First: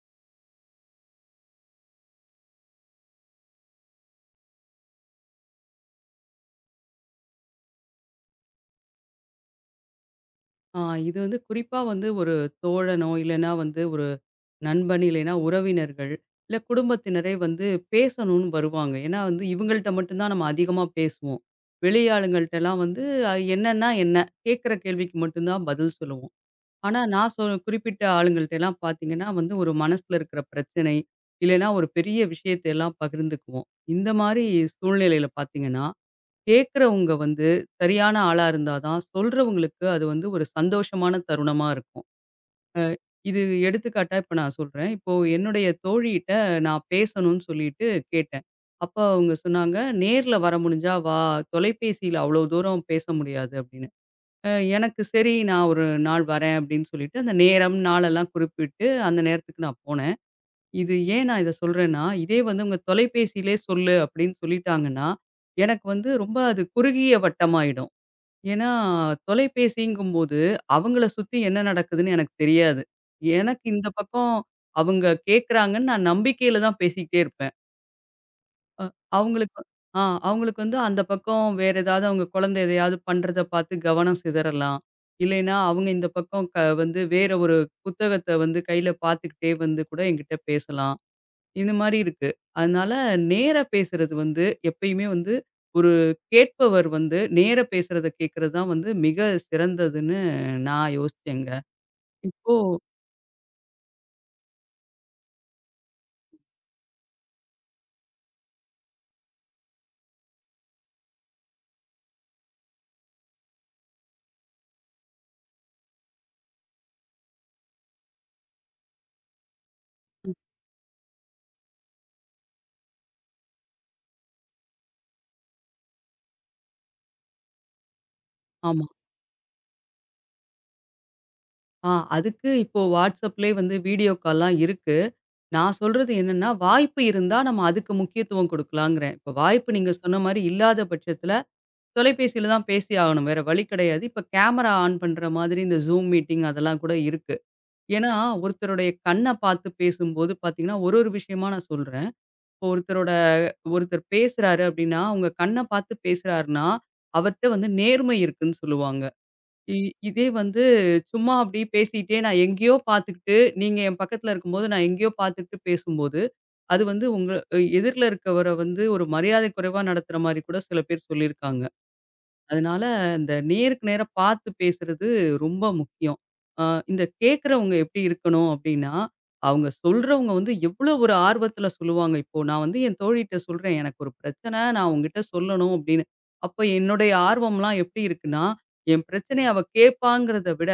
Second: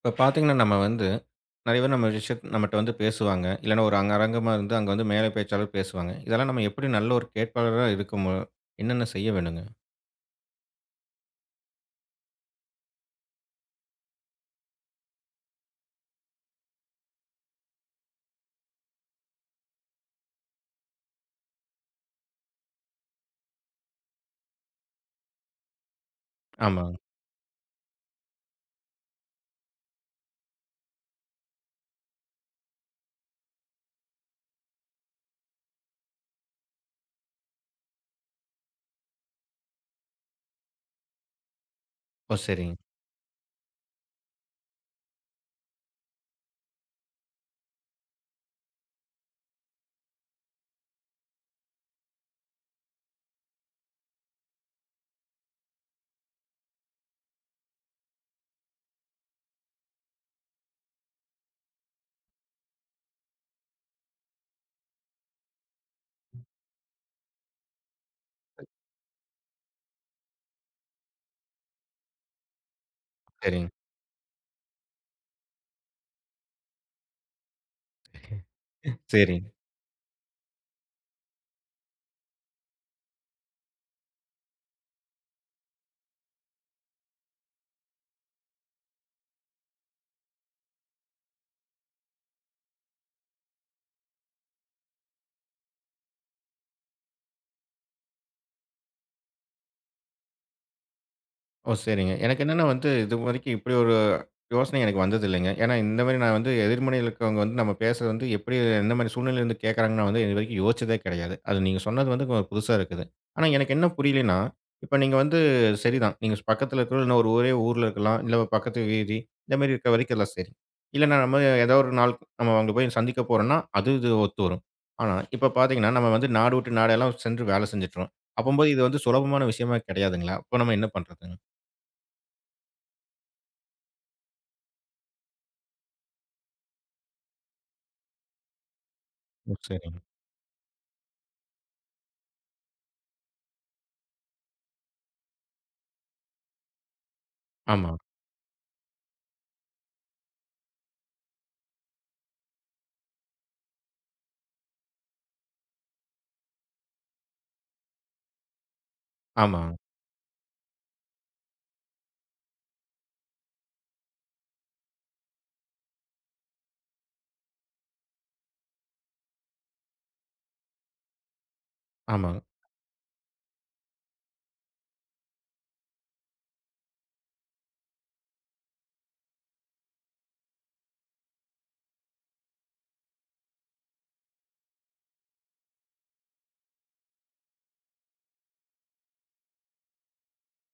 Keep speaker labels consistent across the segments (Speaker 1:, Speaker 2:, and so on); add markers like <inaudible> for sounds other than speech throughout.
Speaker 1: இப்ப பார்த்தீங்கன்னா, நம்ம வந்து நெறைய பேர் நம்ம நம்மட்ட வந்து பேசுவாங்க. இல்லன்னா ஒரு அங்க அரங்கமா இருந்து அங்க வந்து மேலை பேச்சாளர் பேசுவாங்க. இதெல்லாம் நம்ம எப்படி நல்ல ஒரு கேட்பாளரா இருக்க என்னென்ன செய்ய வேணுங்க?
Speaker 2: ஆ இது வந்து குறிப்பா வந்து ஒரு தோழனோ, இல்லன்னா வந்து ஒரு நண்பன், இல்லைன்னா உறவினர்கள், இல்ல குடும்பத்தினரே வந்து பேசணும்னு வருவாங்க. ஏன்னா வந்து இவங்கள்ட்ட மட்டும் தான் நம்ம அதிகமா பேசுவோம். வெளியாளுங்கள்ட்டலாம் வந்து என்னன்னா என்ன? கேட்குற கேள்விக்கு மட்டும் தான் பதில் சொல்லுவோம்.
Speaker 1: ஆமாங்க.
Speaker 2: ஆனா நான் சொ குறிப்பிட்ட ஆளுங்கள்ட்டலாம் பார்த்தீங்கன்னா வந்து ஒரு மனசுல இருக்கிற பிரச்சனை, இல்லைன்னா ஒரு பெரிய விஷயத்த எல்லாம் பகிர்ந்துக்குவோம். இந்த மாரி சூழ்நிலையில பார்த்தீங்கன்னா, கேட்கிறவங்க வந்து சரியான ஆளா இருந்தா தான், சொல்றவங்களுக்கு அது வந்து ஒரு சந்தோஷமான தருணமா இருக்கும்.
Speaker 1: ஓ! சரிங்க,
Speaker 2: அ இது எடுத்துக்காட்டா இப்ப நான் சொல்றேன். இப்போ என்னுடைய தோழியிட்ட நான் பேசணும்னு சொல்லிட்டு கேட்டேன். அப்ப அவங்க சொன்னாங்க, "நேர்ல வர முடிஞ்சா வா, தொலைபேசியில அவ்வளோ தூரம் பேச முடியாது" அப்படின்னு. அ எனக்கு சரி நான் ஒரு நாள் வரேன் அப்படின்னு சொல்லிட்டு, அந்த நேரம், நாளெல்லாம் குறிப்பிட்டு அந்த நேரத்துக்கு நான் போனேன். இது ஏன் நான் இத சொல்றேன்னா, இதே வந்து உங்க தொலைபேசியிலே சொல்லு அப்படின்னு சொல்லிட்டாங்கன்னா, எனக்கு வந்து ரொம்ப அது குறுகிய வட்டமாயிடும். ஏன்னா, தொலைபேசிங்கும்போது அவங்கள சுத்தி என்ன நடக்குதுன்னு எனக்கு தெரியாது. எனக்கு
Speaker 1: சரிங்க.
Speaker 2: இந்த பக்கம் அவங்க கேட்குறாங்கன்னு நான் நம்பிக்கையில தான் பேசிக்கிட்டே இருப்பேன். அ
Speaker 1: <laughs> சரிங்க.
Speaker 2: அவங்களுக்கு ஆ அவங்களுக்கு வந்து அந்த பக்கம் வேற ஏதாவது அவங்க குழந்தை எதையாவது பண்றத பார்த்து கவனம் சிதறலாம். இல்லைன்னா, அவங்க இந்த பக்கம் வந்து வேற ஒரு புத்தகத்த வந்து கையில பார்த்துக்கிட்டே வந்து கூட என்கிட்ட பேசலாம். இது மாரி இருக்கு. அதனால நேரா பேசுறது வந்து எப்பயுமே வந்து ஒரு கேட்பவர் வந்து நேரா பேசுறத கேட்கறது தான் வந்து மிக சிறந்ததுன்னு நான் யோசிச்சேங்க.
Speaker 1: ஓ! சரிங்க. எனக்கு
Speaker 2: இப்போ
Speaker 1: என்னன்னா வந்து இதுவரைக்கும் இப்படி ஒரு யோசனை எனக்கு வந்ததில்லைங்க. ஏன்னா இந்த மாரி நான் வந்து எதிர்முனையில இருக்கவங்க வந்து நம்ம பேசுறது வந்து எப்படி எந்த மாரி சூழ்நிலையில இருந்து கேட்கறாங்கன்னு நான் வந்து இதுவரைக்கும் யோசிச்சதே கிடையாது. அது நீங்க சொன்னது வந்து கொஞ்சம் புதுசா இருக்குது. ஆனா எனக்கு என்ன புரியலைன்னா, இப்ப நீங்க வந்து சரிதான். நீங்க பக்கத்துல இருக்கிற இல்ல ஒரு ஊர்ல இருக்கலாம். இல்ல பக்கத்து வீதி இந்த மாரி இருக்க வரைக்கும் எல்லாம் சரி. இல்லன்னா நம்ம ஏதோ ஒரு நாள் நம்ம அங்க போய் சந்திக்க போறோம்னா, அது இது ஒத்து வரும். ஆனா இப்ப பார்த்தீங்கன்னா, நம்ம வந்து நாடு விட்டு நாடெல்லாம் சென்று வேலை செஞ்சுட்டுறோம். அப்பம்போது இது
Speaker 2: ஆமா.
Speaker 1: வந்து சுலபமான விஷயமா கிடையாதுங்களா? அப்ப நம்ம என்ன பண்றதுங்க?
Speaker 2: ஆ அதுக்கு இப்போ WhatsAppலயே வந்து வீடியோ கால்லாம் இருக்கு. நான் சொல்றது என்னன்னா, வாய்ப்பு இருந்தா நம்ம அதுக்கு முக்கியத்துவம் குடுக்கலாங்கிறேன். இப்ப
Speaker 1: ஓ!
Speaker 2: வாய்ப்பு நீங்க
Speaker 1: சரிங்க.
Speaker 2: சொன்ன மாரி இல்லாத பட்சத்துல தொலைபேசியில தான் பேசி ஆகணும். வேற வழி கிடையாது. இப்ப கேமரா ஆன் பண்ற மாதிரி இந்த Zoom மீட்டிங் அதெல்லாம் கூட இருக்கு.
Speaker 1: ஆமா,
Speaker 2: ஏன்னா, ஒருத்தருடைய கண்ண பார்த்து பேசும்போது பார்த்தீங்கன்னா, ஒரு ஒரு விஷயமா நான் சொல்றேன். இப்போ ஒருத்தரோட ஒருத்தர் பேசுறாரு அப்டின்னா, அவங்க கண்ண பார்த்து பேசுறாருன்னா, அவர்ட்ட வந்து நேர்மை இருக்குன்னு சொல்லுவாங்க.
Speaker 1: ஆமா,
Speaker 2: இ இதே வந்து சும்மா அப்டியே பேசிட்டே நான் எங்கேயோ பார்த்துக்கிட்டு, நீங்க என் பக்கத்துல இருக்கும்போது நான் எங்கேயோ பார்த்துக்கிட்டு பேசும்போது, அது வந்து உங்க எதிர்ல இருக்கவர வந்து ஒரு மரியாதை குறைவா நடத்துற மாரி கூட சில பேர் சொல்லியிருக்காங்க.
Speaker 1: ஆமா.
Speaker 2: அதனால இந்த நேருக்கு நேரா பார்த்து பேசுறது ரொம்ப முக்கியம். அ இந்த கேட்கிறவங்க எப்படி இருக்கணும் அப்படின்னா, அவங்க சொல்றவங்க வந்து எவ்வளோ ஒரு ஆர்வத்துல சொல்லுவாங்க. இப்போ நான் வந்து என் தோழிட்ட சொல்றேன், "எனக்கு ஒரு பிரச்சனை. நான் உன்கிட்ட சொல்லணும்" அப்படின்னு. அப்ப என்னுடைய ஆர்வம்லாம் எப்படி இருக்குன்னா, என் பிரச்சனைய அவ கேட்பாங்கிறத விட,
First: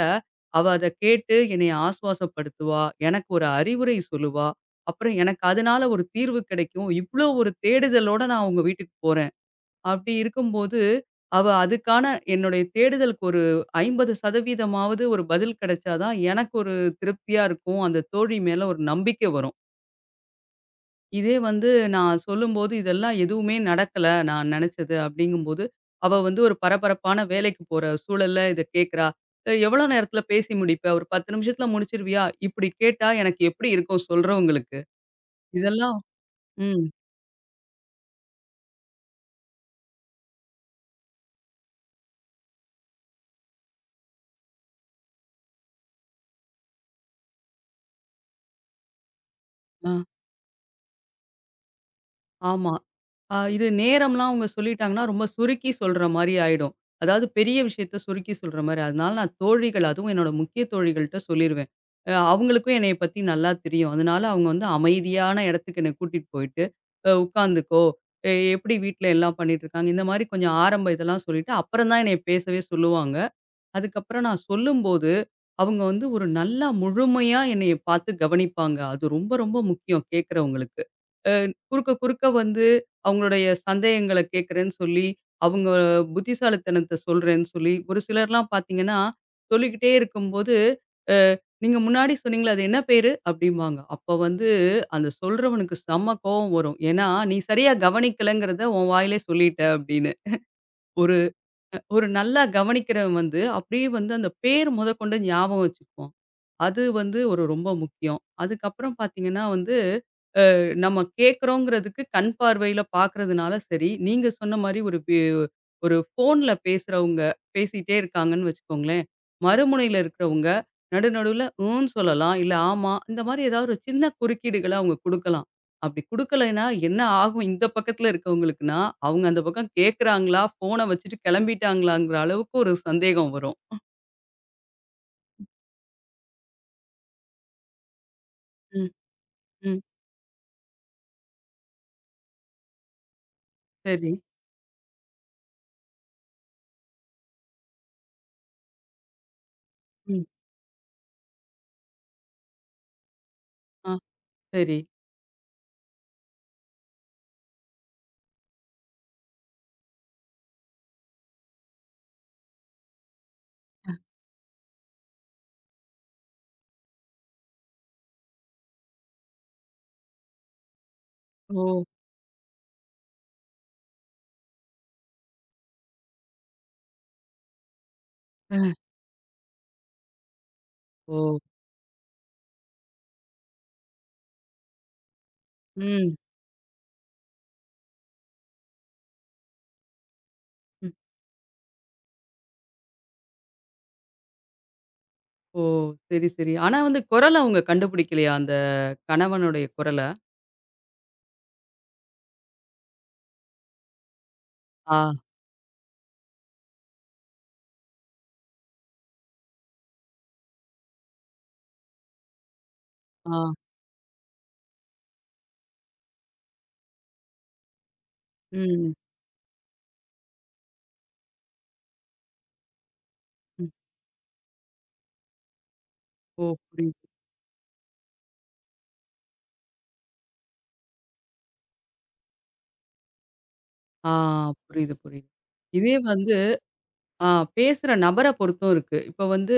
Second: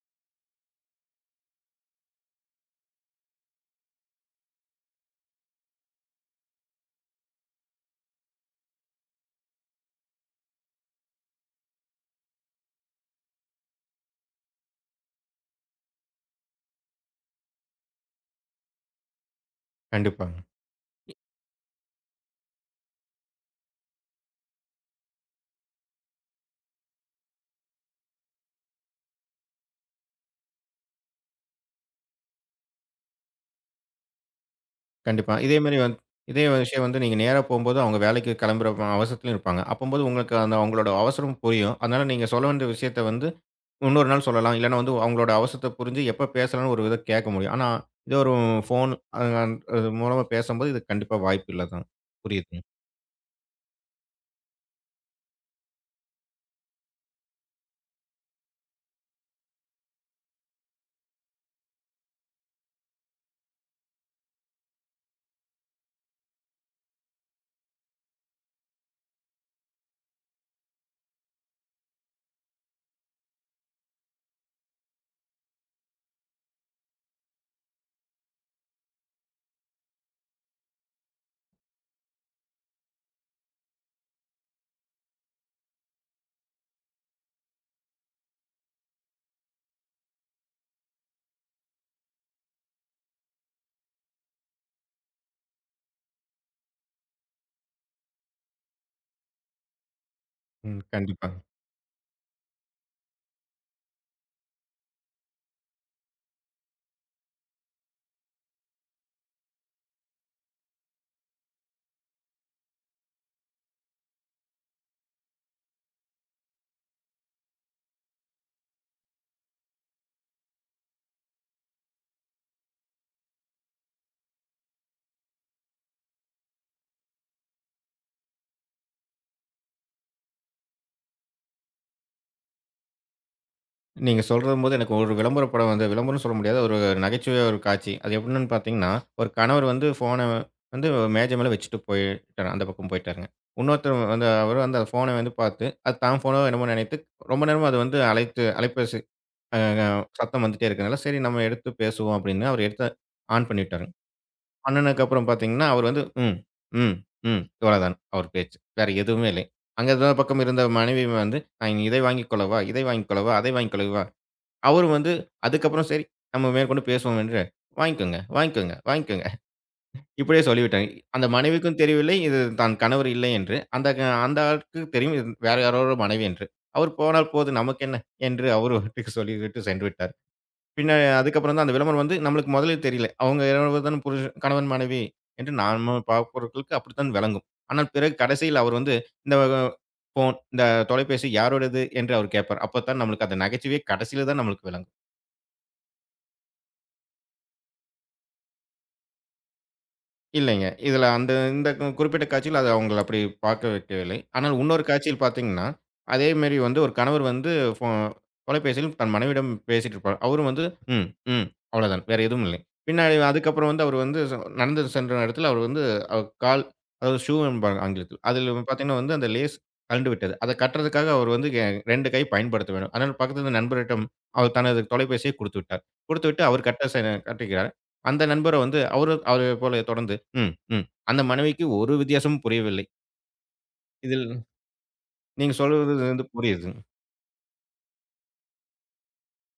Speaker 2: அவ அத கேட்டு என்னைய ஆசுவாசப்படுத்துவா. எனக்கு ஒரு அறிவுரை சொல்லுவா. அப்புறம் எனக்கு அதனால ஒரு தீர்வு கிடைக்கும். இவ்ளோ ஒரு தேடுதலோட நான் அவங்க வீட்டுக்கு போறேன். அப்படி இருக்கும்போது, அவ அதுக்கான என்னுடைய தேடுதலுக்கு ஒரு 50% ஒரு பதில் கிடைச்சா தான் எனக்கு ஒரு திருப்தியா இருக்கும். அந்த தோழி மேல ஒரு நம்பிக்கை வரும்.
Speaker 1: கண்டிப்பாங்க. இ
Speaker 2: இதே வந்து நான் சொல்லும்போது, "இதெல்லாம் எதுவுமே நடக்கல நான் நினைச்சது" அப்படிங்கும்போது, அவ வந்து ஒரு பரபரப்பான வேலைக்கு போற சூழல்ல இத கேட்கிறா. எவ்வளோ நேரத்தில பேசி முடிப்ப? ஒரு 10 நிமிஷத்தில முடிச்சிருவியா?" இப்படி கேட்டா எனக்கு எப்படி இருக்கும் சொல்றவங்களுக்கு?
Speaker 1: கண்டிப்பா. இதே மாரி
Speaker 2: இதெல்லாம்
Speaker 1: வந்து இதே விஷயம்
Speaker 2: ம்.
Speaker 1: வந்து நீங்க நேரா போம்போது அவங்க வேலைக்கு கிளம்புற அவசரத்திலயும் இருப்பாங்க. அப்பம்போது உங்களுக்கு அந்த அவங்களோட அவசரம் புரியும். அதனால நீங்க சொல்ல வேண்டிய விஷயத்த வந்து இன்னொரு நாள் சொல்லலாம். இல்லன்னா வந்து அவங்களோட அவசரத்த புரிஞ்சு எப்ப பேசலாம்னு ஒரு வித கேட்க முடியும். ஆனா இது ஒரு ஃபோன் அது
Speaker 2: அ
Speaker 1: மூலமா பேசும்போது இது கண்டிப்பா வாய்ப்பு இல்ல தான். புரியுதுங்க.
Speaker 2: ஆமா. இது நேரம்லாம் அவங்க சொல்லிட்டாங்கன்னா, ரொம்ப சுருக்கி சொல்ற மாரி ஆயிடும். அதாவது பெரிய விஷயத்த சுருக்கி சொல்ற மாரி. அதனால நான் தோழிகள் அதுவும் என்னோட முக்கிய தோழிகள்ட்ட சொல்லிருவேன். அவங்களுக்கும் என்னைய பத்தி நல்லா தெரியும். அதனால அவங்க வந்து அமைதியான இடத்துக்கு என்ன கூட்டிட்டு போயிட்டு, உட்காந்துக்கோ, எப்படி வீட்ல எல்லாம் பண்ணிட்டுருக்காங்க, இந்த மாரி கொஞ்சம் ஆரம்ப இதெல்லாம் சொல்லிட்டு, அப்புறம் தான் என்னைய பேசவே சொல்லுவாங்க. அதுக்கப்புறம் நான் சொல்லும்போது, அவங்க வந்து ஒரு நல்லா முழுமையா என்னைய பார்த்து கவனிப்பாங்க. அது ரொம்ப, ரொம்ப முக்கியம் கேட்கிறவங்களுக்கு. அ குறுக்க, குறுக்க வந்து அவங்களுடைய சந்தேகங்கள கேட்கிறேன்னு சொல்லி, அவங்க புத்திசாலித்தனத்த சொல்றேன்னு சொல்லி, ஒரு சிலர்லாம் பார்த்தீங்கன்னா, சொல்லிக்கிட்டே இருக்கும்போது, அ "நீங்க முன்னாடி சொன்னீங்களே அது என்ன பேரு?" அப்படிம்பாங்க. அப்ப வந்து அந்த சொல்றவனுக்கு செம்ம கோவம் வரும். ஏன்னா, "நீ சரியா கவனிக்கலங்கிறத உன் வாயிலே சொல்லிட்ட" அப்படின்னு.
Speaker 1: ம்.
Speaker 2: ஒரு
Speaker 1: கண்டிப்பா.
Speaker 2: ஒரு நல்லா கவனிக்கிறவன் வந்து, அப்படியே வந்து அந்த பேர் முதற்கொண்டு ஞாபகம் வச்சுக்குவான். அது வந்து ஒரு ரொம்ப முக்கியம். அதுக்கப்புறம் பார்த்தீங்கன்னா வந்து நம்ம கேட்குறோங்கிறதுக்கு கண் பார்வையில பார்க்கறதுனால சரி. நீங்க சொன்ன மாரி ஒரு ஃபோன்ல பேசுறவங்க, பேசிட்டே இருக்காங்கன்னு வச்சுக்கோங்களேன். மறுமுனையில இருக்கிறவங்க நடு நடுவுல ம்ன்னு சொல்லலாம். இல்ல ஆமா. இந்த மாரி ஏதாவது ஒரு சின்ன குறுக்கீடுகள அவங்க குடுக்கலாம். அப்படி குடுக்கலைன்னா என்ன ஆகும் இந்த பக்கத்துல இருக்கவங்களுக்குன்னா, அவங்க அந்த பக்கம் கேட்கறாங்களா? ஃபோன வச்சுட்டு கிளம்பிட்டாங்களாங்கிற அளவுக்கு ஒரு சந்தேகம் வரும்.
Speaker 1: நீங்க சொல்லும்போது எனக்கு ஒரு விளம்பர படம் வந்து விளம்பரம்னு சொல்ல முடியாது. ஒரு நகைச்சுவை ஒரு காட்சி. அது எப்படின்னு
Speaker 2: ம்,
Speaker 1: பார்த்தீங்கன்னா, ஒரு கணவர்
Speaker 2: ம்.
Speaker 1: வந்து ஃபோன வந்து மேஜை மேல வச்சுட்டு போயிட்டாரு. அந்த பக்கம் போயிட்டாருங்க. இன்னொருத்தர்
Speaker 2: சரி.
Speaker 1: வந்து அவரு வந்து அந்த ஃபோன வந்து பார்த்து, அது தான் ஃபோனோ என்னமோ நினைத்து ரொம்ப நேரமா அது வந்து அழைத்து அலைபேசி அ
Speaker 2: ம்.
Speaker 1: சத்தம் வந்துட்டே இருக்கனால, சரி நம்ம எடுத்து பேசுவோம் அப்படின்னு அவர் எடுத்து ஆன் பண்ணி விட்டாருங்க.
Speaker 2: ஆ சரி.
Speaker 1: பண்ணுனதுக்கப்புறம் பார்த்தீங்கன்னா, அவர் வந்து ம், ம், ம் இவ்வளோதான் அவர் பேச்சு. வேற எதுவுமே இல்லை. அங்க இன்னொரு பக்கம் இருந்த மனைவி வந்து, நான் இதை வாங்கிக் கொள்ளவா? இதை வாங்கிக் கொள்ளவா? அதை வாங்கிக் கொள்ளவா? அவரும் வந்து அதுக்கப்புறம் சரி, நம்ம மேற்கொண்டு பேசுவோம் என்று, "வாங்கிக்கோங்க, வாங்கிக்கோங்க, வாங்கிக்கோங்க." இப்படியே சொல்லிவிட்டாங்க. அந்த மனைவிக்கும்
Speaker 2: ஓ!
Speaker 1: தெரியவில்லை, இது தன் கணவர் இல்லை என்று. அந்த ஆளுக்கு தெரியும், இது வேற யாரோட மனைவி என்று. அவர் போனால் போது நமக்கென்ன என்று அவரு
Speaker 2: அ.
Speaker 1: பாட்டுக்கு சொல்லிவிட்டு சென்று விட்டார். பின்ன
Speaker 2: ஓ!
Speaker 1: அதுக்கப்புறம் தான் அந்த விளம்பரம் வந்து நம்மளுக்கு முதலில் தெரியல. அவங்க 2 பேரும் தான புருஷன் கணவன், மனைவி என்று நாம
Speaker 2: ம். ம்.
Speaker 1: பார்ப்பவர்களுக்கு அப்படித்தான் விளங்கும். ஆனால் பிறகு கடைசியில் அவர் வந்து இந்த ஃபோன், இந்த தொலைபேசி யாருடையது என்று அவர் கேட்பார். அப்பத்தான் நம்மளுக்கு அந்த நகைச்சுவையே கடைசியில தான் நம்மளுக்கு விளங்கும்.
Speaker 2: ஓ! சரி, சரி. ஆனா வந்து குரல அவங்க கண்டுபிடிக்கலையா? அந்த கணவனுடைய குரல?
Speaker 1: இல்லைங்க. இதுல அந்த இந்த குறிப்பிட்ட காட்சியில அத அவங்கள அப்படி பார்க்க வைக்கவில்லை. ஆனால் இன்னொரு
Speaker 2: ஆ,
Speaker 1: காட்சியில் பார்த்தீங்கன்னா, அதே மாரி வந்து ஒரு கணவர் வந்து ஃபோ தொலைபேசியில் தன் மனைவியிடம் பேசிட்டு இருப்பார். அவரும் வந்து ம், ம் அவ்வளோதான். வேற எதுவும் இல்லை. பின்னாடி
Speaker 2: ஆ.
Speaker 1: அதுக்கப்புறம் வந்து அவர் வந்து நடந்து சென்ற இடத்துல அவர் வந்து அவ கால் அதாவது ஷூ என்பாங்க ஆங்கிலத்தில். அதில
Speaker 2: ம்,
Speaker 1: பார்த்தீங்கன்னா வந்து அந்த லேஸ் கழண்டு விட்டது. அத கட்டுறதுக்காக அவர் வந்து 2 கை பயன்படுத்த வேண்டும். அதனால பக்கத்தில இருந்த
Speaker 2: ம்.
Speaker 1: நண்பரிடம் அவர் தனது தொலைபேசியை குடுத்துவிட்டார். குடுத்துவிட்டு
Speaker 2: ஓ!
Speaker 1: அவர்
Speaker 2: புரியுது.
Speaker 1: கட்டுகிறார். அந்த நண்பர வந்து அவரு அவர போல தொடர்ந்து, ம், ம். அந்த மனைவிக்கு ஒரு வித்தியாசமும் புரியவில்லை.
Speaker 2: ஆ
Speaker 1: இதில்
Speaker 2: புரியுது, புரியுது.
Speaker 1: நீங்க
Speaker 2: இதே
Speaker 1: சொல்வது வந்து
Speaker 2: வந்து
Speaker 1: புரியுது.
Speaker 2: ஆ பேசுற நபர பொறுத்தும் இருக்கு. இப்ப வந்து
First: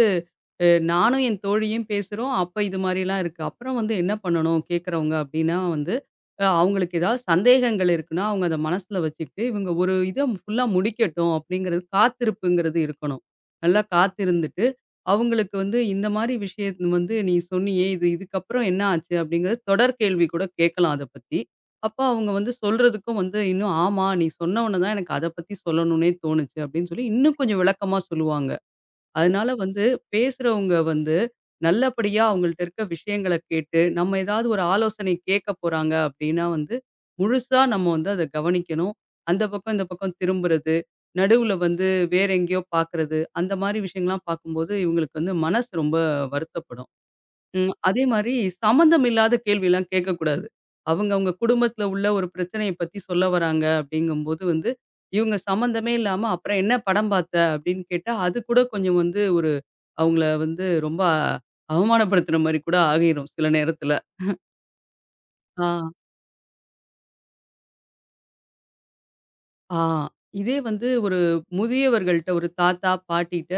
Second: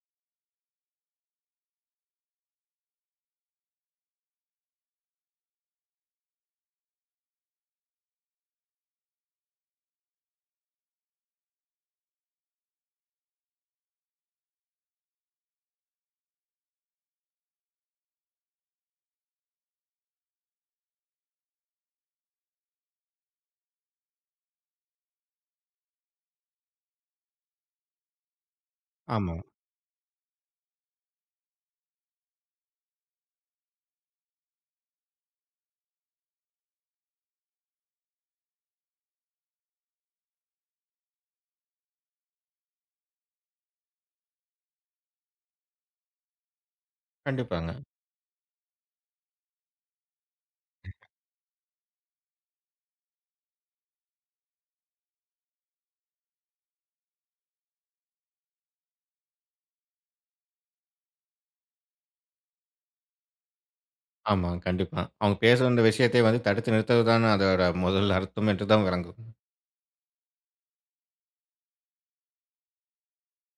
Speaker 2: நானும் என் தோழியும் பேசுறோம். அப்ப இது மாரிலாம் இருக்கு. அப்புறம் வந்து என்ன பண்ணணும் கேட்கறவங்க அப்டின்னா வந்து, அவங்களுக்கு ஏதாவது சந்தேகங்கள் இருக்குன்னா, அவங்க அத மனசுல வச்சுக்கிட்டு, இவங்க ஒரு இத ஃபுல்லா முடிக்கட்டும் அப்டிங்கிறது காத்திருப்புங்கிறது இருக்கணும். நல்லா காத்திருந்துட்டு, அவங்களுக்கு வந்து இந்த மாரி விஷயம் வந்து நீ சொன்னியே, இது இதுக்கப்புறம் என்ன ஆச்சு? அப்டிங்கிறது தொடர் கேள்வி கூட கேட்கலாம் அத பத்தி. அப்ப அவங்க வந்து சொல்றதுக்கும் வந்து இன்னும் ஆமா, நீ சொன்ன உடனே தான் எனக்கு அத பத்தி சொல்லணும்னே தோணுச்சு அப்படின்னு சொல்லி இன்னும் கொஞ்சம் விளக்கமா சொல்லுவாங்க.
Speaker 1: ஆமா.
Speaker 2: அதனால வந்து பேசுறவங்க வந்து நல்லபடியா அவங்கள்ட்ட இருக்க விஷயங்கள கேட்டு, நம்ம ஏதாவது ஒரு ஆலோசனை கேட்க போறாங்க அப்படின்னா வந்து, முழுசா நம்ம வந்து அத கவனிக்கணும். அந்த பக்கம் இந்த பக்கம் திரும்புறது, நடுவுல வந்து வேற எங்கேயோ பார்க்கறது, அந்த மாரி விஷயங்கள்லாம் பார்க்கும்போது இவங்களுக்கு வந்து மனசு ரொம்ப வருத்தப்படும். ம்.
Speaker 1: கண்டிப்பாங்க.
Speaker 2: அதே மாரி சம்மந்தம் இல்லாத கேள்விலாம் கேட்கக்கூடாது. அவங்க, அவங்க குடும்பத்தில உள்ள ஒரு பிரச்சனைய பத்தி சொல்ல வராங்க அப்படிங்கும்போது வந்து, இவங்க சம்மந்தமே இல்லாம, "அப்புறம் என்ன படம் பார்த்த?" அப்படின்னு கேட்டா, அது கூட கொஞ்சம் வந்து ஒரு அவங்கள வந்து ரொம்ப அவமானப்படுத்துற மாரி கூட ஆகிரும் சில நேரத்தில.
Speaker 1: ஆமா, கண்டிப்பா. அவங்க பேச
Speaker 2: ஆ,
Speaker 1: வந்த விஷயத்தை வந்து தடுத்து நிறுத்துவது தான அதோட முதல் அர்த்தம் என்று தான் விளங்கும்.
Speaker 2: ஆ. இதே வந்து ஒரு முதியவர்கள்ட்ட ஒரு தாத்தா, பாட்டிட்ட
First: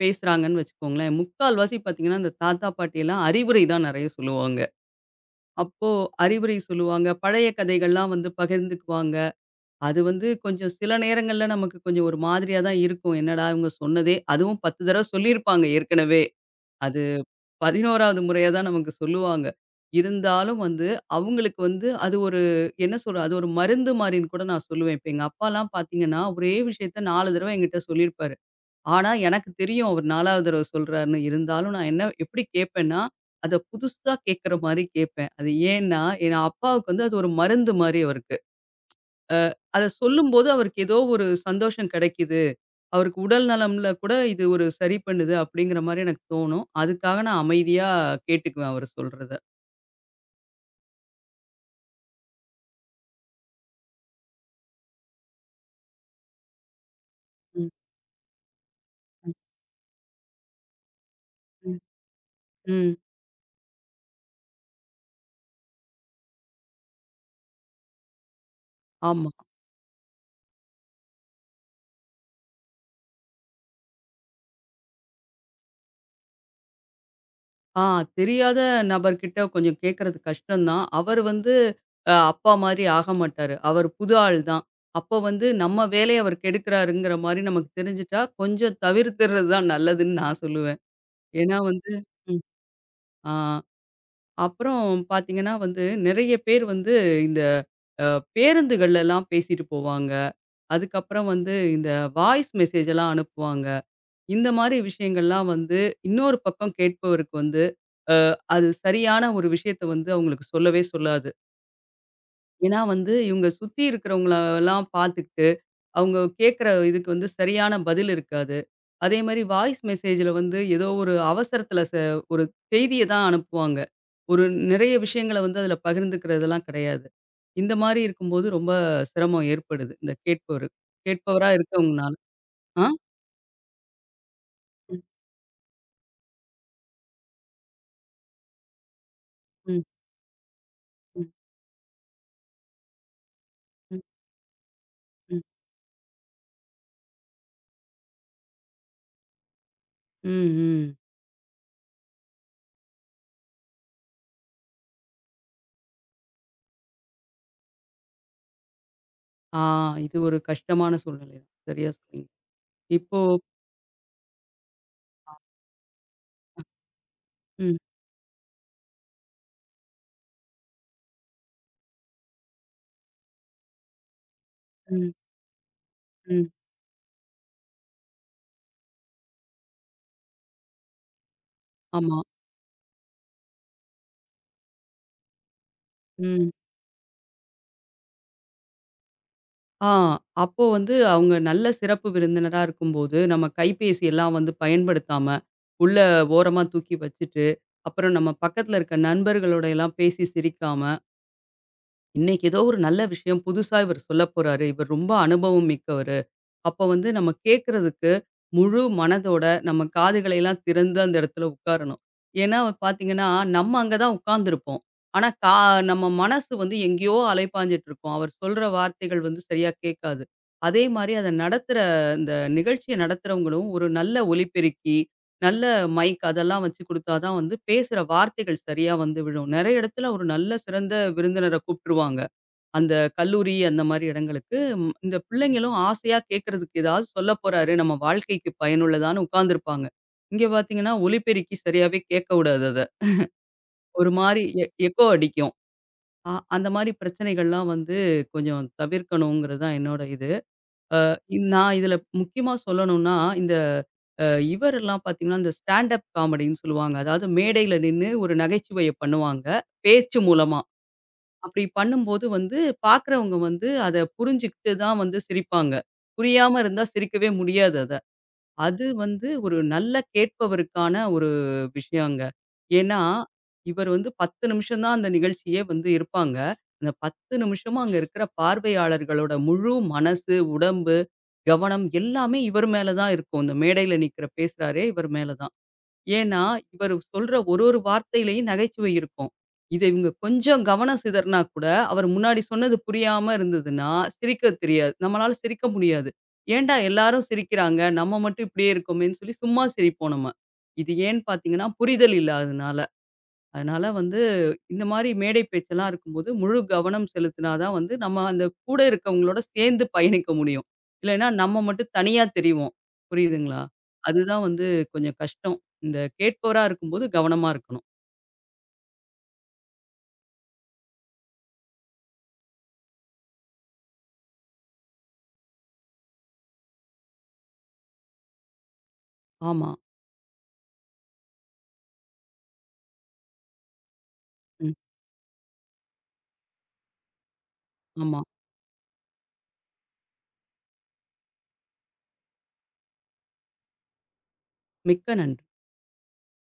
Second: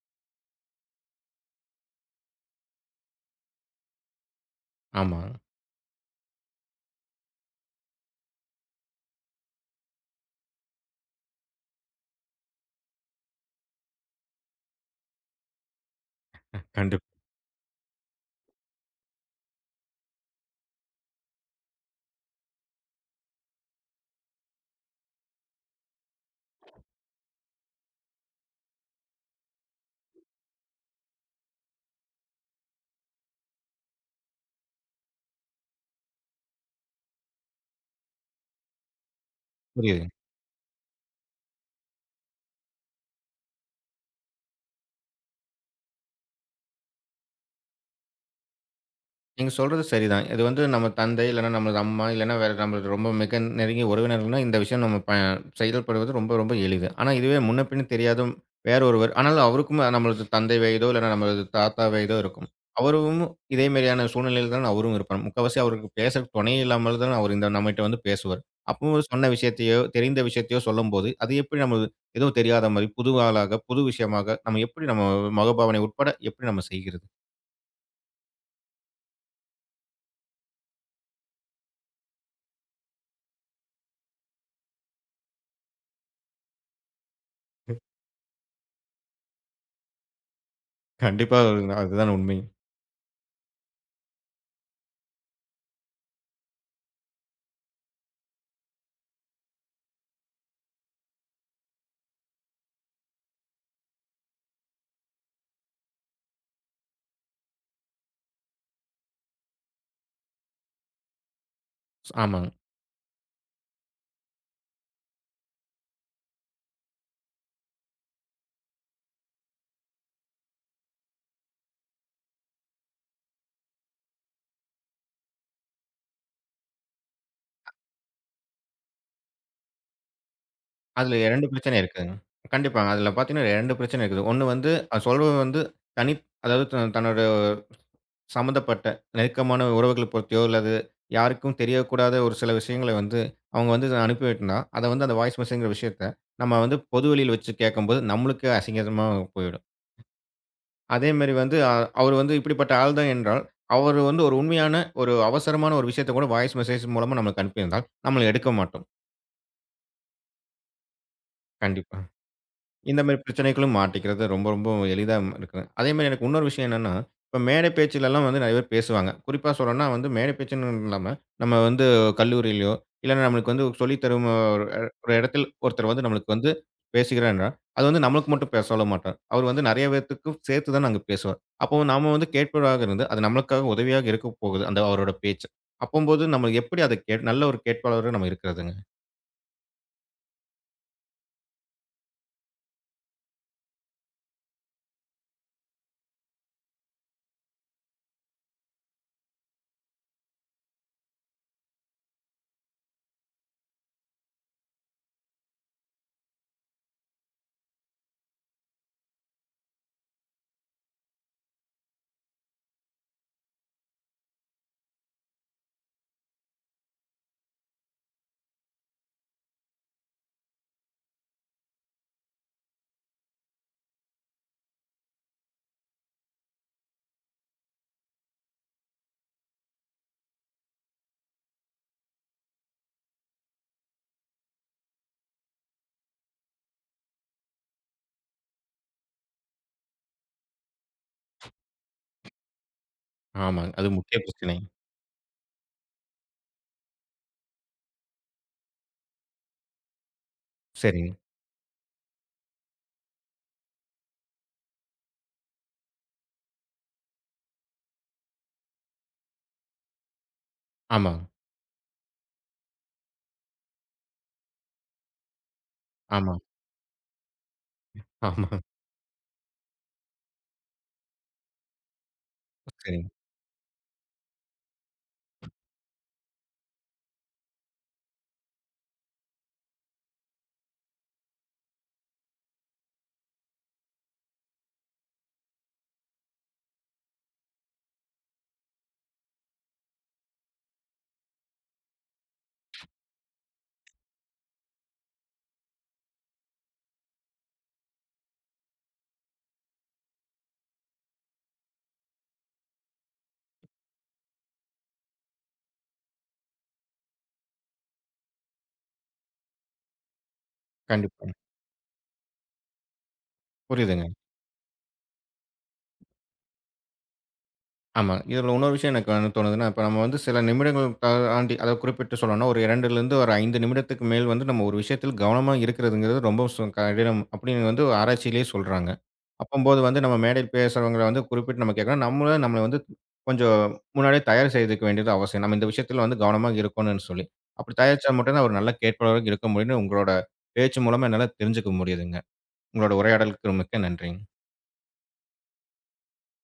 Speaker 2: பேசுறாங்கன்னு வச்சுக்கோங்களேன், முக்கால்வாசி பார்த்தீங்கன்னா, அந்த தாத்தா, பாட்டியெல்லாம் அறிவுரை தான் நெறைய சொல்லுவாங்க.
Speaker 1: ஆமா.
Speaker 2: அப்போ அறிவுரை சொல்லுவாங்க. பழைய கதைகள்லாம் வந்து பகிர்ந்துக்குவாங்க. அது வந்து கொஞ்சம் சில நேரங்கள்ல நமக்கு கொஞ்சம் ஒரு மாதிரியா தான் இருக்கும். என்னடா இவங்க சொன்னதே அதுவும் 10 தடவ சொல்லியிருப்பாங்க ஏற்கனவே. அது
Speaker 1: கண்டிப்
Speaker 2: 11வது முறையா தான் நமக்கு சொல்லுவாங்க. இருந்தாலும் வந்து அவங்களுக்கு வந்து அது ஒரு என்ன சொல்றது? அது ஒரு மருந்து மாரின்னு கூட நான் சொல்லுவேன். இப்ப எங்க அப்பாலாம் பார்த்தீங்கன்னா, ஒரே விஷயத்த 4 தடவ என்கிட்ட சொல்லியிருப்பாரு. ஆனா, எனக்கு தெரியும் அவர் 4வது தடவ சொல்றாருன்னு. இருந்தாலும் நான் என்ன எப்படி கேட்பேன்னா, அத புதுசா கேட்கிற மாரி கேட்பேன். அது ஏன்னா, என் அப்பாவுக்கு வந்து அது ஒரு மருந்து மாரி அவருக்கு. அத
Speaker 1: புரியுதுங்க.
Speaker 2: சொல்லும்போது அவருக்கு ஏதோ ஒரு சந்தோஷம் கிடைக்குது. அவருக்கு உடல் நலம்ல கூட இது ஒரு சரி பண்ணுது அப்படிங்கிற மாரி எனக்கு தோணும். அதுக்காக நான் அமைதியா கேட்டுக்குவேன் அவரு சொல்றத.
Speaker 1: நீங்க சொல்றது சரிதான். இது வந்து நம்ம தந்தை, இல்லன்னா நம்மளது அம்மா, இல்லன்னா வேற நம்மளது ரொம்ப மிக நெருங்கிய உறவினர்கள்னா, இந்த விஷயம் நம்ம ப செயல்படுவது ரொம்ப ரொம்ப எளிது. ஆனா இதுவே முன்ன
Speaker 2: ம்,
Speaker 1: பின்ன தெரியாத வேற ஒருவர்
Speaker 2: ம்,
Speaker 1: ஆனாலும் அவருக்கும் நம்மளது தந்தை வயதோ, இல்லன்னா நம்மளது
Speaker 2: ம்,
Speaker 1: தாத்தா வயதோ இருக்கும்.
Speaker 2: ம்.
Speaker 1: அவரும் இதே மாரியான சூழ்நிலையில தான் அவரும் இருப்பார். முக்காவாசி அவருக்கு பேச துணை இல்லாமல் தான் அவர் இந்த நம்மகிட்ட வந்து பேசுவார். அப்போ சொன்ன
Speaker 2: ஆமா.
Speaker 1: விஷயத்தையோ, தெரிந்த விஷயத்தையோ சொல்லும்போது, அது எப்படி நம்ம எதுவும் தெரியாத மாரி, புது ஆளாக, புது விஷயமாக, நம்ம எப்படி நம்ம முகபாவனை உட்பட எப்படி நம்ம செய்கிறது?
Speaker 2: ஆ தெரியாத நபர்கிட்ட கொஞ்சம் கேட்கறது கஷ்டம்தான். அவர் வந்து அப்பா மாரி ஆக மாட்டாரு. அவர் புது ஆள் தான். அப்ப வந்து நம்ம வேலைய அவர் கெடுக்கிறாருங்கிற மாரி நமக்கு தெரிஞ்சுட்டா, கொஞ்சம் தவிர்த்துறது தான் நல்லதுன்னு நான் சொல்லுவேன்.
Speaker 1: கண்டிப்பா
Speaker 2: ஏன்னா வந்து
Speaker 1: அதுதான் உண்மை.
Speaker 2: ம். ஆ அப்புறம் பார்த்தீங்கன்னா வந்து, நெறைய பேர் வந்து இந்த அ பேருந்துகள்லலாம் பேசிட்டு போவாங்க. அதுக்கப்புறம் வந்து இந்த வாய்ஸ் மெசேஜ் எல்லாம் அனுப்புவாங்க. இந்த மாரி விஷயங்கள்லாம் வந்து, இன்னொரு பக்கம் கேட்பவருக்கு வந்து, அ அது சரியான ஒரு விஷயத்த வந்து அவங்களுக்கு சொல்லவே சொல்லாது.
Speaker 1: ஆமாங்க.
Speaker 2: ஏன்னா வந்து இவங்க சுத்தி இருக்கிறவங்களலாம் பார்த்துக்கிட்டு, அவங்க கேட்குற இதுக்கு வந்து சரியான பதில் இருக்காது. அதே மாரி வாய்ஸ் மெசேஜில வந்து ஏதோ ஒரு அவசரத்தில ஒரு செய்திய தான் அனுப்புவாங்க. ஒரு நிறைய விஷயங்கள வந்து அதில பகிர்ந்துக்கிறதெல்லாம் கிடையாது. இந்த மாரி இருக்கும்போது ரொம்ப சிரமம் ஏற்படுது. இந்த கேட்பவரு
Speaker 1: அதுல 2
Speaker 2: கேட்பவரா
Speaker 1: பிரச்சனை
Speaker 2: இருக்கவங்கனால.
Speaker 1: இருக்குதுங்க.
Speaker 2: ஆ.
Speaker 1: கண்டிப்பாங்க. அதுல பாத்தீங்கன்னா 2 பிரச்சனை இருக்குது. ஒண்ணு வந்து
Speaker 2: ம்,
Speaker 1: அது சொல்பவன் வந்து தனி அதாவது தன்னோட சம்மந்தப்பட்ட நெருக்கமான
Speaker 2: ம்,
Speaker 1: உறவுகள பொறுத்தியோ, அல்லது
Speaker 2: ம்,
Speaker 1: யாருக்கும் தெரியக்கூடாத ஒரு சில விஷயங்கள வந்து அவங்க வந்து
Speaker 2: ம்,
Speaker 1: அனுப்பி விட்டுருந்தா, அத வந்து அந்த வாய்ஸ்
Speaker 2: ம்,
Speaker 1: மெசேஜ்ங்கிற விஷயத்த நம்ம வந்து பொது வெளியில வச்சு கேட்கும்போது நம்மளுக்கே அசிங்கமா போயிடும்.
Speaker 2: ம்.
Speaker 1: அதேமாரி வந்து அவரு வந்து இப்படிப்பட்ட ஆள் தான் என்றால், அவரு வந்து ஒரு உண்மையான ஒரு அவசரமான ஒரு விஷயத்த கூட வாய்ஸ் மெசேஜ் மூலமா நம்மளுக்கு அனுப்பியிருந்தால், நம்மள எடுக்க மாட்டோம்.
Speaker 2: ஆ இது ஒரு கஷ்டமான சூழ்நிலை. தான். சரியா
Speaker 1: கண்டிப்பா.
Speaker 2: சொன்னீங்க.
Speaker 1: இந்த மாரி
Speaker 2: இப்போ
Speaker 1: பிரச்சனைகளும் மாட்டிக்கிறது ரொம்ப, ரொம்ப எளிதா இருக்கு. அதேமாரி எனக்கு இன்னொரு விஷயம் என்னன்னா, இப்ப மேடை
Speaker 2: ம்,
Speaker 1: பேச்சுலலாம் வந்து நெறைய பேர் பேசுவாங்க. குறிப்பா சொல்லணும்னா வந்து மேடை பேச்சுன்னு இல்லாம, நம்ம வந்து கல்லூரியிலயோ, இல்லன்னா நம்மளுக்கு வந்து சொல்லி தரும்
Speaker 2: ம்,
Speaker 1: ஒரு இடத்தில் ஒருத்தர் வந்து நம்மளுக்கு
Speaker 2: ம்.
Speaker 1: வந்து பேசுகிறார்ன்னா, அது வந்து நம்மளுக்கு மட்டும் பேச சொல்ல மாட்டார். அவர் வந்து நெறைய பேத்துக்கும் சேர்த்து தான் அங்க பேசுவார். அப்போ நாம
Speaker 2: ஆமா.
Speaker 1: வந்து கேட்பவராக இருந்து, அது நம்மளுக்காக உதவியாக இருக்கப் போகுது, அந்த அவரோட பேச்சு. அப்பம்போது நம்ம
Speaker 2: ம்.
Speaker 1: எப்படி அத கே நல்ல ஒரு கேட்பாளரா நம்ம இருக்கிறதுங்க?
Speaker 2: ஆ அப்போ வந்து அவங்க நல்ல சிறப்பு விருந்தினரா இருக்கும்போது, நம்ம கைபேசி எல்லாம் வந்து பயன்படுத்தாம, உள்ள ஓரமா தூக்கி வச்சுட்டு, அப்புறம் நம்ம பக்கத்துல இருக்க நண்பர்களோட எல்லாம் பேசி சிரிக்காம, இன்னைக்கு ஏதோ ஒரு நல்ல விஷயம் புதுசா இவர் சொல்லப்போறாரு. இவர் ரொம்ப அனுபவம் மிக்கவர். அப்போ வந்து நம்ம கேட்கறதுக்கு முழு மனதோட நம்ம காதுகளை எல்லாம் திறந்து அந்த இடத்துல உட்காரணும். ஏன்னா பார்த்தீங்கன்னா, நம்ம அங்க தான் உட்கார்ந்துருப்போம். ஆனா நம்ம மனசு வந்து எங்கேயோ அலைப்பாஞ்சுட்டு இருக்கும். அவர் சொல்ற வார்த்தைகள் வந்து சரியா கேட்காது. அதே மாரி அத நடத்துற இந்த நிகழ்ச்சிய நடத்துறவங்களும் ஒரு நல்ல ஒலிபெருக்கி, நல்ல மைக் அதெல்லாம் வச்சு குடுத்தா தான் வந்து பேசுற வார்த்தைகள் சரியா வந்து விழும். நெறைய இடத்துல ஒரு நல்ல சிறந்த விருந்தினர கூப்ட்டுருவாங்க. அந்த கல்லூரி அந்த மாரி இடங்களுக்கு, ம் இந்த பிள்ளைங்களும் ஆசையா கேட்கறதுக்கு ஏதாவது சொல்லப் போறாரு, நம்ம வாழ்க்கைக்கு பயனுள்ளதான்னு உட்கார்ந்திருப்பாங்க. இங்க பார்த்தீங்கன்னா, ஒலிபெருக்கி சரியாவே கேட்க விடாது அத.
Speaker 1: ஆமாங்க. அது
Speaker 2: ஒரு
Speaker 1: முக்கிய
Speaker 2: மாரி
Speaker 1: பிரச்சனை.
Speaker 2: எக்கோ அடிக்கும். அந்த மாரி பிரச்சனைகள்லாம் வந்து கொஞ்சம் தவிர்க்கணுங்கிறது தான் என்னோட இது.
Speaker 1: சரிங்க.
Speaker 2: நான் இதுல முக்கியமா சொல்லணும்னா, இந்த அ இவரெல்லாம் பார்த்தீங்கன்னா, இந்த ஸ்டாண்ட் அப் காமெடின்னு சொல்லுவாங்க. அதாவது மேடையில நின்னு ஒரு நகைச்சுவைய பண்ணுவாங்க, பேச்சு மூலமா.
Speaker 1: ஆமாங்க.
Speaker 2: அப்படி பண்ணும்போது வந்து பார்க்குறவங்க வந்து அத புரிஞ்சுகிட்டு தான் வந்து சிரிப்பாங்க.
Speaker 1: ஆமா,
Speaker 2: புரியாம இருந்தா சிரிக்கவே முடியாது அத.
Speaker 1: ஆமா.
Speaker 2: அது வந்து ஒரு நல்ல கேட்பவருக்கான ஒரு விஷயங்க. ஏன்னா,
Speaker 1: சரிங்க.
Speaker 2: இவர் வந்து 10 நிமிஷம் தான் அந்த நிகழ்ச்சியே வந்து இருப்பாங்க. அந்த 10 நிமிஷமும் அங்க இருக்கிற பார்வையாளர்களோட முழு மனசு, உடம்பு, கவனம் எல்லாமே இவர் மேல தான் இருக்கும். இந்த மேடையில நிக்கிற பேசுறாரே இவர் மேல தான். ஏன்னா, இவரு சொல்ற ஒரு ஒரு வார்த்தையிலயும் நகைச்சுவை இருக்கும். இத இவங்க கொஞ்சம் கவனம் சிதறினா கூட, அவர் முன்னாடி சொன்னது புரியாம இருந்ததுன்னா, சிரிக்க தெரியாது. நம்மளால சிரிக்க முடியாது. ஏன்டா எல்லாரும் சிரிக்கிறாங்க, நம்ம மட்டும் இப்படியே இருக்கோமேன்னு சொல்லி சும்மா சிரிப்போம் நம்ம. இது ஏன்னு பார்த்தீங்கன்னா, புரிதல் இல்லாததுனால. அதனால வந்து இந்த மாரி மேடை பேச்செல்லாம் இருக்கும்போது, முழு கவனம் செலுத்தினா தான் வந்து நம்ம அந்த கூட இருக்கவங்களோட சேர்ந்து பயணிக்க முடியும். இல்லைன்னா
Speaker 1: கண்டிப்பாங்க.
Speaker 2: நம்ம மட்டும் தனியா தெரிவோம். புரியுதுங்களா?
Speaker 1: புரியுதுங்க.
Speaker 2: அதுதான் வந்து கொஞ்சம் கஷ்டம். இந்த கேட்பவரா இருக்கும்போது கவனமா இருக்கணும்.
Speaker 1: ஆமா. இதுல இன்னொரு விஷயம் எனக்கு வந்து தோணுதுன்னா, இப்ப நம்ம வந்து சில நிமிடங்கள் தாண்டி அதாவது குறிப்பிட்டு சொல்லணும்னா, ஒரு 2லருந்து ஒரு 5 நிமிடத்துக்கு மேல் வந்து நம்ம ஒரு விஷயத்தில் கவனமா இருக்கிறதுங்கிறது ரொம்ப கடினம் அப்படின்னு வந்து ஆராய்ச்சியிலேயே சொல்றாங்க.
Speaker 2: ஆமா.
Speaker 1: அப்பம்போது வந்து நம்ம மேடையில் பேசுறவங்கள வந்து குறிப்பிட்டு நம்ம கேட்கணும். நம்மளும் நம்மள வந்து கொஞ்சம் முன்னாடியே தயார்
Speaker 2: ம்.
Speaker 1: செய்துக்க வேண்டியது அவசியம். நம்ம இந்த விஷயத்துல வந்து கவனமா இருக்கணும்னு சொல்லி. அப்படி தயாரிச்சா
Speaker 2: ஆமா.
Speaker 1: மட்டும் தான் ஒரு நல்ல கேட்பவராக இருக்க முடியும்னு உங்களோட பேச்சு மூலமா என்னால தெரிஞ்சுக்க முடியுதுங்க. உங்களோட உரையாடலுக்கு மிக்க நன்றிங்க.
Speaker 2: மிக்க நன்றி.